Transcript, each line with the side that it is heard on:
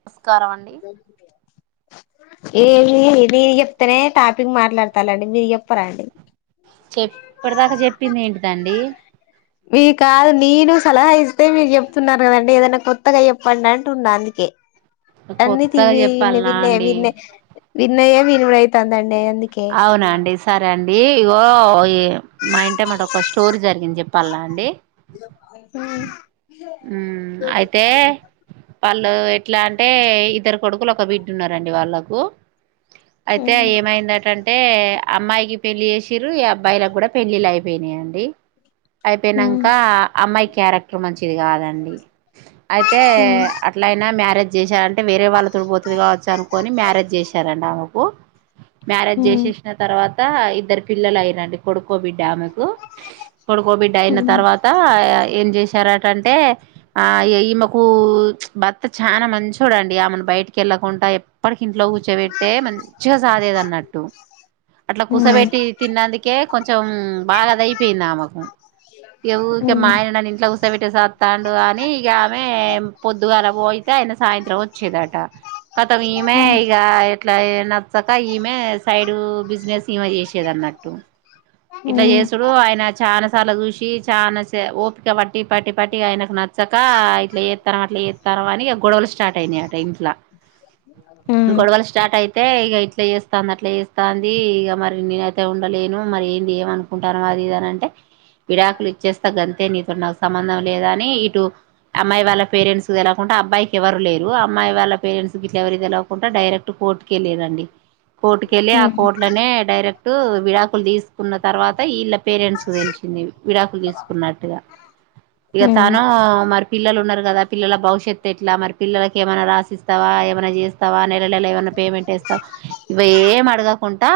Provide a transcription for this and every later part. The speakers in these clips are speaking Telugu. right: నమస్కారం అండి
left: [unintelligible] చెప్తేనే టాపిక్ మాట్లాడతారండి మీరు చెప్పరాండి
right: చెప్ ఇప్పటిదాకా చెప్పింది ఏంటండి
left: మీ కాదు నేను సలహా ఇస్తే మీరు చెప్తున్నారు. కదండి ఏదన్న కొత్తగా చెప్పండి అంటున్న అందుకే అన్నితి
right: కొత్తగా
left: విన్న
right: చెప్పాలనా
left: విన్నయే
right: అండి
left: విన్నయే విన్నయే [unintelligible] ఐతాందండి
right: అవునండి సరే అండి ఏ.. ఇగో ఈ మా ఇంటెమ్మట ఒక స్టోరీ జరిగింది. చెప్పాలనా అండి ఉమ్ అయితే వాళ్ళు ఎట్లా అంటే ఇద్దరు కొడుకులు ఒక బిడ్డ ఉన్నారండి వాళ్ళుక్ ఉ అయితే ఏమైంద ఏంటంటే అమ్మాయికి పెళ్ళి చేసిర్రు ఈ అబ్బాయిలకు గూడా పెళ్లిళ్లు అయిపోయినియండి. అయిపోయినాక అమ్మాయి క్యారెక్టర్ మంచిది కాదండి అయితే అట్లయినా మ్యారేజ్ చేశారంటే వేరే వాళ్ళ తోటి పోతది కావచ్చు అనుకొని మ్యారేజ్ చేశారండి ఆమెకు మ్యారేజ్ చేసేసిన తర్వాత ఇద్దరు పిల్లలు లాంటి కొడుకో బిడ్డ కొడుకో బిడ్డ అయిన తర్వాత ఏం చేశార అంటే ఆ ఈమెకు భర్త చాలా మంచోడండి ఆమెను బయటికి వెళ్ళకుండా ఎప్పటికింట్లో కూర్చోబెట్టే మంచిగా సాగేది కట్టు అట్లా కుసబెట్టి తిన్నందుకే కొంచెం బాగా అదయిపోయిందామకు ఇగ ఊకే మా
left: ఉమ్
right: ఆయన నన్ను ఇంట్లో కూసో పెట్టి సత్తాండు అని ఇక ఆమె పొద్దుగాల పోయితే ఆయన సాయంత్రం వచ్చేదట. ఖతం ఇమే ఇగ ఎట్లా ఐన ఈమె సైడు బిజినెస్ ఈమె చేసేది అన్నట్టు ఇట్లా చేసుడు ఆయన చాలా సార్లు చూసి చాన ఓపిక ప పట్టి పట్టి ఆయనకు నచ్చక ఇట్లా చేత్తన్నావ్ అట్లా చేత్తనవ్ అని గొడవలు స్టార్ట్ అయినాయి అట ఇంట్లా గొడవలు స్టార్ట్ అయితే ఇక ఇట్లా చేస్తాంది అట్లా చేస్తంది ఇ మరి నే అయితే ఉం డలేను మరేం ఏమ అనుకుంటారు అది ఇదని అంటే విడాకులు ఇచ్చేస్తా గంతే ఇప్పుడు నాకు సంబంధం లేదు అని ఇటు అమ్మాయి వాళ్ళ పేరెంట్స్ కు తెలవకుండా అబ్బాయికి ఎవరు లేరు అమ్మాయి వాళ్ళ పేరెంట్స్ ఇట్లా ఎవరి తెలియకుండా డైరెక్ట్ కోర్టుకి వెళ్ళిరండి కోర్టుక వెళ్ళి ఆ కోర్టులనే డైరెక్ట్ విడాకులు తీసుకు న్న తర్వాత ఇళ్ళ పేరెంట్స్ కు తెలిసింది విడాకులు తీసుకున్నట్టుగా ఇక తను మరి పిల్లలు ఉన్నారు కదా పిల్లల భవిష్యత్తు ఎట్లా మరి పిల్లలకు ఏమైనా రాసిస్త స్తావా ఏమనా చేస్తావా నెల నెలా ఏమైనా పేమెంట్ వేస్తావా ఇవేం అడగకుండా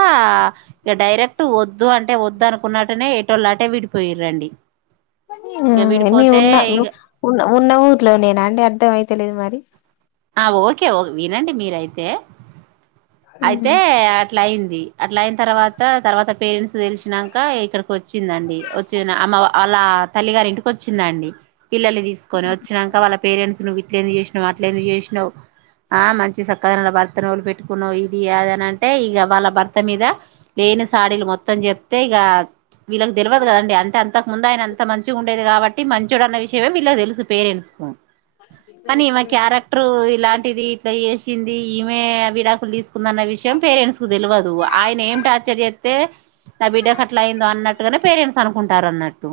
right: ఇక డైరెక్ట్ వద్ వద్దు అంటే వద్దు అనుకున్నట్టునే టోలుఅటే విడిపోయిరండి ఇక
left: మీ
right: విడిపోతే
left: ఉన్న
right: ఇక
left: ఉన్న ఉన్న ఊర్లో నేనా అండి అర్ధం అయితలేదు మరి
right: ఆ ఓకే వినండి మీరయితే అయితే అట్లా అయ్యింది అట్లా అయిన తర్వాత తర్వాత పేరెంట్స్ తెలిసినాక ఇక్కడికి వచ్చిందండి వచ్చి అమ్మ వాళ్ళ తల్లి గారి ఇంటికి వచ్చిందండి పిల్లల్ని తీసుకొనివచ్చిచ్చాక వాళ్ళ పేరెట్స్ ట్ల ఎందుకు చేసినావు అట్లేందుకు చేసి నావు ఆ మంచి చక్కగాన భర్త న పెట్టుకున్నావు ఇది అదన అంటే ఇక వాళ్ళ భర్త మీద లేని సాడీలు మొత్తం చెప్తే ఇక వీళ్ళకి తెలవదు కదండి అంతే అంతకు ముందు ఆయన అంత మంచిగా ఉండేది కాబట్టి మంచోడు అన్న విషయమే వీళ్లకు తెలుసు పేరెంట్స్ కు
left: ఇంకా [inaudible]
right: కానీ ఈమె
left: ఇస్తలేదు
right: క్యారెక్టర్ ఇలాంటిది ఇట్లా చేసింది ఈమె విడాకులు తీసు కుందన్న విషయం పేరెంట్స్ కు తెలవదు ఆయన ఏం టార్చర్ చేస్తే నా బిడ్డకు అట్లా అయిందో అన్నట్టుగానే పేరెంట్స్ అనుకుంటారు అన్నట్టు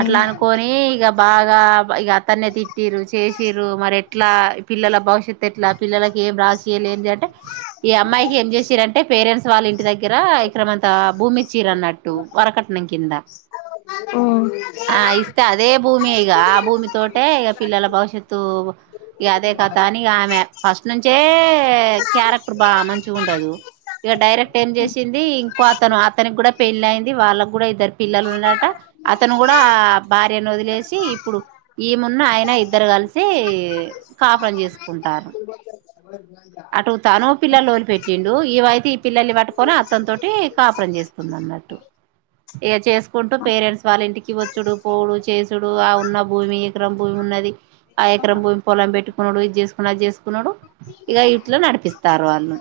right: అట్లా అనుకని ఇగ బాగా అతన్ని తిట్టిరు చేసిరు మరి పిల్లల భవిష్యత్తు ఎట్లా పిల్లకి ఏం రాసి ఇయ్యాలి ఏది అంటే ఈ అమ్మాయికి ఏం చేసిరంటే పేరెంట్స్ వాళ్ళ ఇంటి దగ్గర దగ్గర ఎకరామంతా భూమి ఇచ్చిరు అన్నట్టు వరకట్నం కింద ఆ ఇస్తే అదే భూమి ఇక ఆ భూమి తోటే ఇక పిల్లల భవిష్యత్తు ఈగ అదే కథ అని ఆమె ఫస్ట్ నుంచే క్యారెక్టర్ బాగా మంచి గా ఉండదు ఇక డైరెక్ట్ ఏం చేసింది ఇంకో అతను అతనికి కూడా పెళ్ళి అయింది వాళ్ళకు కూడా ఇద్దరు పిల్లలు ఉన్నారట అతను కూడా బా ని వదిలేసి ఇప్పుడు ఈ మున్నా ఆయన ఇద్దరు కలిసి కాపురం చేసు ఉంటారు
left: [inaudible]
right: పిల్లలు వొదిలి పెట్టిండు ఇమే అయితే ఈ పిల్లలను పట్టుకొని అత్తని తటి కాపురం చేస్తుంది అన్నట్టు ఇక చేసుకుంటూ పేరెంట్స్ వాళ్ళ ఇంటికి వచ్చుడు పోడు చేసుడు ఆ ఉన్న భూమి ఎకరం భూమి ఉన్నది ఆ ఎకరం భూమి పొలాం పెట్టుకున్నాడు ఇది చేసుకున్నా అది చేసుకున్నాడు ఇక ఇట్లా నడిపిస్తారు వాళ్ళు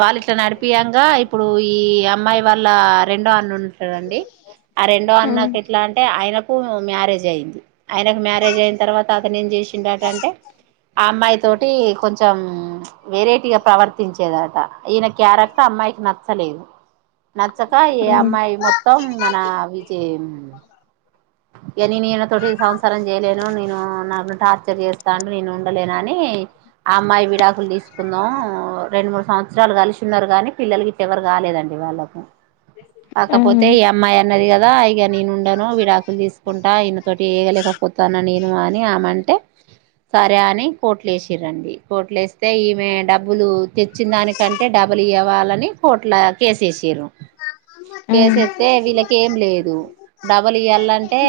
right: వాళ్ళ ఇట్లా నడిపియంగా ఇప్పుడు ఈ అమ్మాయి వాళ్ళ రెండో అన్న ఉంటడండి ఆ రెండో అన్నకు ఎట్లా అంటే ఆయనకు మ్యారేజ్ అయింది ఆయనకు మ్యారేజ్ అయిన తర్వాత అతను ఏం చేసి వచ్చిందట అంటే ఆ అమ్మాయి తోటి కొంచం వెరైటీగా ప్రవర్తించేదట ఈయన క్యారెక్టర్ అమ్మాయికి నచ్చలేదు నచ్చక ఈ అమ్మాయి మొత్తం మన విజ ఇగా నేను ఈయన తోటి సంసారం చేయలేను నేను నాన్న టార్చర్ చేస్తా అంటూ నేను ఉండలేను అని అని ఆ అమ్మాయి విడాకులు తీసుకుందాం రెండు మూడు సంవత్సరాలు కలిసి ఉన్నారు కానీ పిల్లలు గిట్ల ఎవరు కాలేదండి వాళ్ళలకు కాకపోతే ఈ అమ్మాయి అన్నది కదా ఇక నేను ఉండను వీడ లు తీసుకుంటా ఈయన తోటి వేగలేకపోతాను నేను అని ఆమెంటే సరే అని కోట్లే వేసిరండి కోట్లే వస్తే ఈమె డబ్బులు తెచ్చిన దానికంటే డబల్ ఇ ఇవాలని కోట్ల కేసే ఏసిరు కేసేత్తే వీళ్ళకి ఏం లేదు డబల్ ఇయలాంట్ అంటే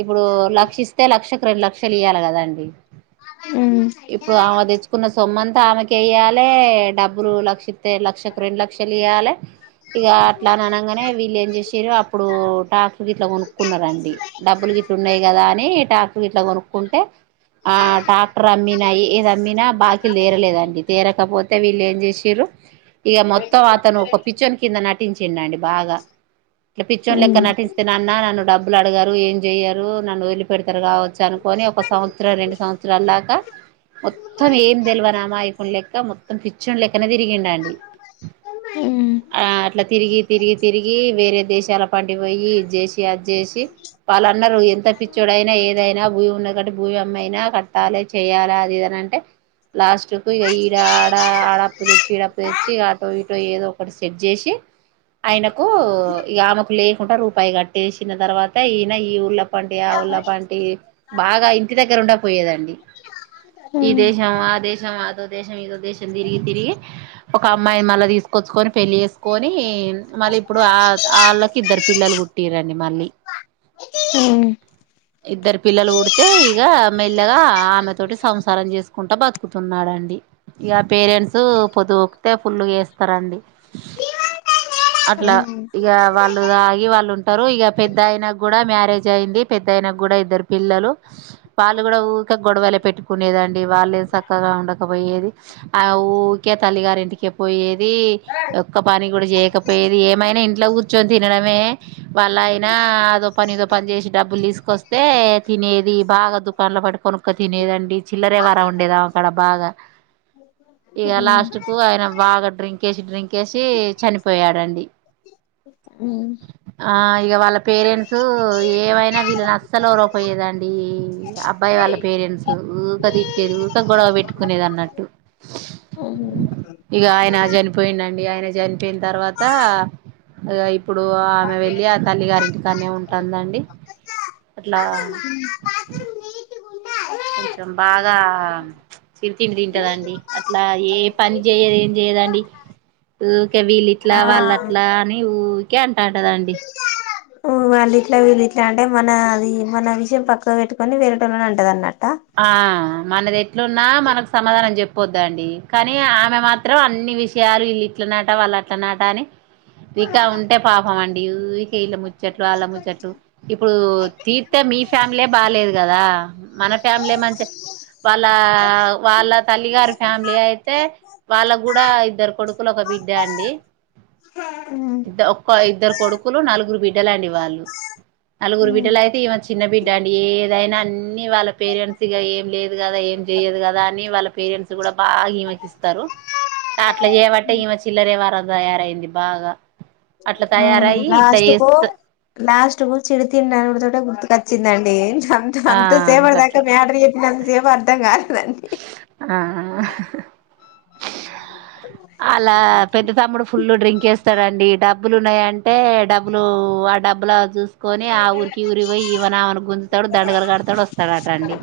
right: ఇప్పుడు లక్ష ఇస్తే లక్షకు రెండు లక్షలు ఇయాల గదండి. ఇప్పుడు ఆమె దేచ్చుకున్న సొమ్మం త ఆమెకే ఇయ్యాలే డబ్బులు లక్ష త్ తే లక్షకు రెండు లక్షలియలే ఇగ అట్లాని అనగానే వీళ్ళు ఏం జెషిరు అప్పుడు టాకుగిట్లా గోనుక్ రండి డబ్బులు గిట్లున్నాయి గదా అని, టాకు గిట్లా గోనుక్కుంటే. ఆ టా్రాక్టర్ అమ్మినా, ఏది అమ్మినా, బాకిలు తీరలేదండి. తేరకపోతే, వీళ్ళు ఏం జెస్సిరు, ఇగ మొత్తం అతను ఒక పిచ్చొన్ కింద నటించిండండి. బాగా ఇట్లా, పిచ్చోన్ లెక్క నటించిస్తే, నన్న నన్ను డబ్బులు అడగరు, ఏం జెయ్యరు. నన్ను వదిలి పెడతారు గావచ్చు అనుకొని, ఒక సంవత్సరం రెండు సంవత్సరాల దక మొత్తం ఏం తెల్వనీ అమాయక్ లెక్క మొత్తం పిచ్చులెక్కన తిరిగిండండి ఆ అట్లా తిరిగి తిరిగి తిరిగి వేరే దేశాల పంటిపోయి జోషి అద్ జేషీ వాళ్ళన్నారు ఎంత పిచ్చుడైనా ఏదైనా భూమి ఉన్న కట్ట భూమి అమ్మయినా కట్టాలే చేయాల అదిదనంటే లాస్ట్ కు ఇగ ఈడ ఆడ ఆడప్పుదెచ్చి ఈడప్పుదెచ్చి ఇగ ఆటో ఈటో ఏదో ఒకటి స్ సెట్ జేషి ఆయనకు ఇగ ఆమెకు లేకుండా రూపాయి కట్టేసి చ్చిన తర్వాత ఈన ఈ ఊర్ల పంటి ఆ ఉళ్ళ పంటి బాగా ఇంటి దగ్గర ఉండ పోయేదండి. ఈ దేశం ఆ దేశం ఆదొద్ దేశ మీదు దేశం తిరిగి తిరిగి ఒక అమ్మాయిని మళ్ళ తీసుకొచ్చుకని పెళ్ళి ఏసుకొని మళ్ళీ ఇప్పుడు అల్ ఆళ్ళకి ఇద్దరు పిల్లలు పుట్టిర ని
left: ఉ
right: ఇద్దరు పిల్లలు పుడితే ఇగ మెల్లగా ఆమె తోటి సంసారం జేస్ కుంట బతుకుతున్నాడండి ఇగ పేరెంట్స్ పొదుప్ తే ఫుల్లుగేస్తారండి అట్లా ఇగ వాళ్ళు తాగి వాళ్ళు ఉంట్ టరు ఇగ పెద్ద ఆయన గుడా మ్యారేజ్ అయింది పెద్దయన గూడా ఇద్దరు పిల్లలు వాళ్ళు గుడా ఊరిక గొడవలే పెట్టుకునేదండి. వెళ్ళే సక్కగా ఉండకపోయేది, ఆ ఊకే తల్లిగారింటికి కే పోయేద్ ది ఒక్క పని కూడా చేయకప్ ఏమైనా ఇంట్లో కూర్చొన్ తినడ్ డమే వాలైనా అదో పని ఏదో పని జేషి డబ్బులు తీసుకొస్తే తినేది బాగా దుకన్లో పడుక్ క్క తినేదండి చిల్లర యవ్వారం ఉండేది ఆమెకడా బాగా ఇక లాస్ట్ కు ఆయన బాగా డ్రింక్ వేసి డ్రింక్ వేసి చనిపో రండి ఆ ఇక వాళ్ళ పేరెంట్స్ ఏమైనా వీళ్ళ న అసలు ఒక్కరూపాయి ఆ ఇంకా ఇవ్వదండి అబ్బాయి వాళ్ళ పేరెంట్స్ ఊకే తిట్టేది ఊకె గొడవ పెట్టుకునేది అన్నట్టు ఇక ఆయన చనిపోయిండు అండి ఆయన చనిపోయింది తర్వాత ఇప్పుడు ఆమె వెళ్ళి ఆ తల్లి గారింటికానే ఉంటుందండి అట్లా కొంచెం బాగా చిరితిండి తింటదండి అట్లా ఏ పని చేయదు ఏం చెయ్యదండి ఉరికే వీళ్ళిట్లా
left: ఆ
right: వాళ్ళ అట్లా అని క్యాన్ అంటదండి
left: వాళ్ళ ఇట్లా వీళ్ళు ఇట్లా అంటే మన అది మన విషయం పక్క పెట్టుకొని వేరేటోళ్ళనే అంటది అన్నట్టు
right: ఆ మనది ఎట్లున్నా మనకు సమాధానం చెప్ పోద్దండి కానీ ఆమె మాత్రం అన్ని విషయాలు వీళ్లు ఇట్లన్నట వాళ్ళ అట్లన్నట అని ఇక ఉంటే పాపం అండి ఇక వీళ్ళ ముచ్చట్లు ఆళ్ల ముచ్చట్లు ఇప్పుడు తీర్తే మీ ఫ్యామిలీ బాలేదు కదా మన ఫ్యామిలీ మంచి వాళ్ళ వాళ్ళ తల్లిగారి ఫ్యామిలీ అయితే వాళ్ళ కూడా వలగూడ ఇద్దరు కొడుకులు ఒక బిడ్డ అండి ఒక ఇద్దరు కొడుకులు నలుగురు బిడ్డలు అండి వాళ్ళు నలుగురు బిడ్డలు అయితే ఈమే చిన్న బిడ్డ అండి ఏదైనా అన్ని వాళ్ళ పేరెంట్స్ ఇగ ఏం లేదు కదా ఏం చెయ్యదు కదా అని వాళ్ళ పేరెంట్స్ కూడా బాగా ఈమకిస్త స్తారు అట్లా చేబట్టే ఈమె చిల్లరే యవారలు తయారైంది బాగా అట్లా
left: అవును
right: తయారయ్యి ఇట్లా
left: లాస్ట్ కు
right: చేస్త
left: లాస్ట్ కు చిరు తిండి అడుగుడు తోటే గుర్తుకొచ్చిందండి అన్త్
right: ఆ
left: అంత సేపాటి దాకా
right: గట్లా
left: మ్యాటర్ చెప్పినంత సేపు అర్ధం కాలే అడి
right: ఆ హ హ వాళ్ల పెద్ద తమ్ముడు ఫుల్లు డ్రింక్ వేస్తాడండి డబ్బులు ఉన్నాయాన్ ఏ డబ్బులు ఆ డబ్బుల చూస్తే కొని ఆ ఊరికి ఈ ఊరికి పోయి ఈమే ను ఆమె ను గుంజతాడు దండగలు కడతాడు వస్తాడుటండి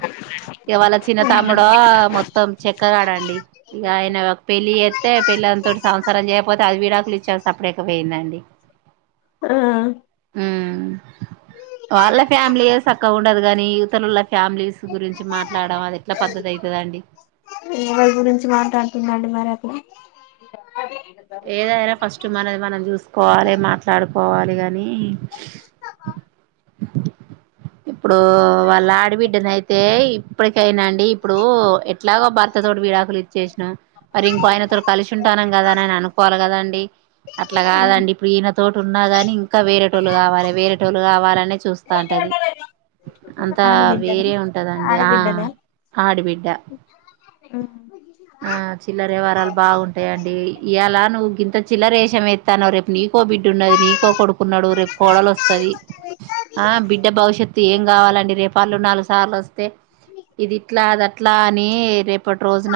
right: వాళ చిన్న త అ మొత్తం చెక్కగాడండి ఇక ఆయన పెళ్లి చేతే పెళ్ళాం తోటి సంసారం చేయకపోతే అది విడాకులు ఇచ్చి సపరేటు పోయిందండి డి
left: ఆ
right: ఉ వాళ్ళ ఫ్యామిలీయే సక్క గా ఉండదు కాని ఇవ్వుతాలోళ్ల ఫ్యామిలీస్ గురించి మాట్లాడడం అది ఎట్లా పద్ధతి అయితదండి
left: ఎవరి గురించి మాట్లాడుతుందండి మరి అది అది
right: ఏదైనా ఫస్ట్ మనది మనం చూసుకోవాలి మాట్లాడుకోవాలి కానీ ఇప్పుడు వాళ్ళ ఆడబిడ్డనయితే ఇప్పటికైనా అండి ఇప్పుడు ఎట్లాగో భర్త తోటి విడాకులు ఇచ్చేసినం మరి ఇంకో ఆయనతో కలిసి ఉంటానం కదా అని అయన అనుకోవాలి కదాండి అట్లా కాదండి ఇప్పుడు ఈయన తోటి ఉన్నా గాని ఇంకా వేరేటోళ్ళు కావాలి వేరేటోళ్లు కావాలనే చూస్తా ఉంటది అంతా
left: ఆడబిడ్డనా
right: వేరే ఉంటదండి ఆ
left: ఆడబిడ్డనా
right: ఆడిబిడ్డ
left: ఉ
right: చిల్లర వ్యవహారాలు బాగుంటయండి ఇయల నువ్వు గింత చిల్లరేషం ఎత్తన్నావ్ రేపు నీ కో బిడ్డ ఉన్నది నీకో కొడుకున్నాడు రేపు కోడలు వస్తది ఆ బిడ్డ భవిష్యత్తు ఏం కావాలండి రేపు వాళ్ళు నాలుగు సార్లు వస్తే ఇది ఇట్లా అది అట్లా అని రేపటి రోజు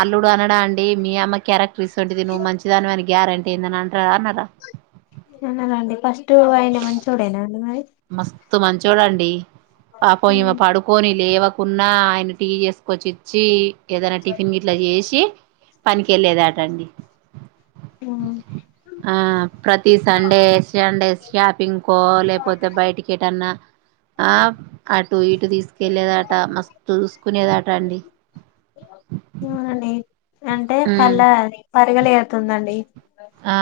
right: అల్లుడు అనడా అండి మీ అమ్మ క్యారెక్టర్ గిసొంటిది నువ్వు మంచిదాని వని గ్యారెంటీ ఏందని అంటాడా అనరా
left: అవునండి ఫస్ట్ ఆయన మంచోడేనా [unintelligible]
right: స్త్ మంచోడండి పాపం ఇమే పడుకోని లేవ కున్నా ఆయన టీ చేసుకొచ్చి ఇచ్చి ఏదైనా టిఫిన్ గిట్ల చేసి పనికెళ్ళేదట అండి
left: ఉమ్,
right: ఆ ప్రతి సండే శాండే శ్యాపింగ్ కో టికి ఎటన్నా ఆ అటు ఇటు తీసుకెళ్లేదట మస్తు చూసుకునేదాట అండి
left: అవునండి
right: ఉమ్మ్
left: పరిగలేతుందండీ
right: ఆ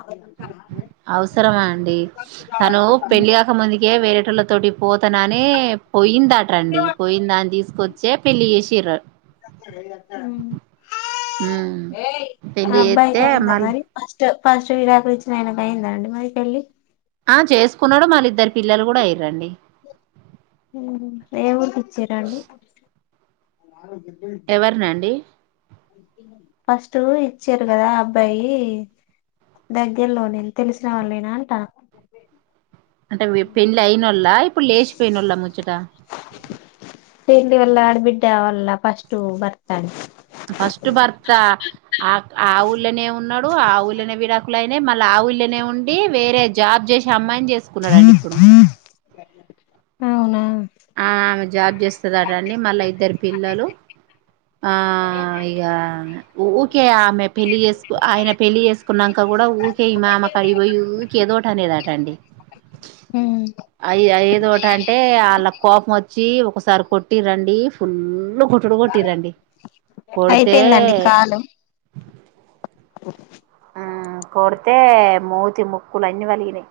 left: అవును
right: అవసరమా అండి తను పెళ్ళిగాక ముందుకే వేరే వాళ్ళ తోటి పోతనని పోయిందట అండి పొయ్యిందాని తీసుకొచ్చే పెళ్లి చేసిన్రు
left: ఉమ్,
right: హుమ్మ్ పెళ్లి చేస్తే మళ్ళీ
left: ట్ ఫస్ట్ విడాకులు ఇచ్చిన ఆయనకు అయిందా అండి మరి పెళ్ళి
right: ఆ చేస్ కునడు మళ్ళీ ఇద్దరు పిల్లలు కూడా అయ్యింరండీ
left: ఉమ్, ఏ ఊరికి ఇచ్చిరండి [unintelligible]
right: ఎవరినండి
left: ఫస్ట్ ఇచ్చార్ కదా ఆ అబ్బాయి దగ్గర్లోనేనా తెలిసిన వాళ్లేనా అంట
right: అంటే వే పెళ్లి అయినోళ్ళ ఇప్పుడు లేచిపోయినోళ్ల ముచ్చట
left: [unintelligible] వాళ్ళ ఆడబిడ్డ వాళ్ళ ఫస్ట్ భర్త
right: ఫస్ట్ భర్త ఆ ఆ ఊళ్ళనే ఉన్నాడు ఆ ఊళ్ళనే విడాకులు లై నే మళ్ళా ఆ ఊళ్ళనే ఉండి వేరే జాబ్ జేసే అమ్మాయినీ చేసుకున్నాడండిఇప్పుడు
left: అవునా
right: ఆ ఆమె జాబ్ చేస్తదట అండి మళ్ళా ఇద్దరు పిల్లలు ఆ ఇగ ఊకే ఆమె పెళ్ళి చేసుకు ఆయన పెళ్ళిచేసుకున్నాంకా కూడా ఊకే ఈమె ఆమె కాడికి పొయ్యి ఉకె ఏదో ఒకటి అనేదట అండి అయి అయ్యి ఏదో ఒకటి అంటే ఆళ్ల కోపం వచ్చి ఒకసారి కొట్టి రండి ఫుల్ ఫుల్ కొట్డుడు కొట్టిన్రండీ కొడితే
left: అయిపోయిందండి కాలు
right: ఆ
left: [inaudible]
right: కొడితే మూతి ముక్కలన్నీ పలిగినై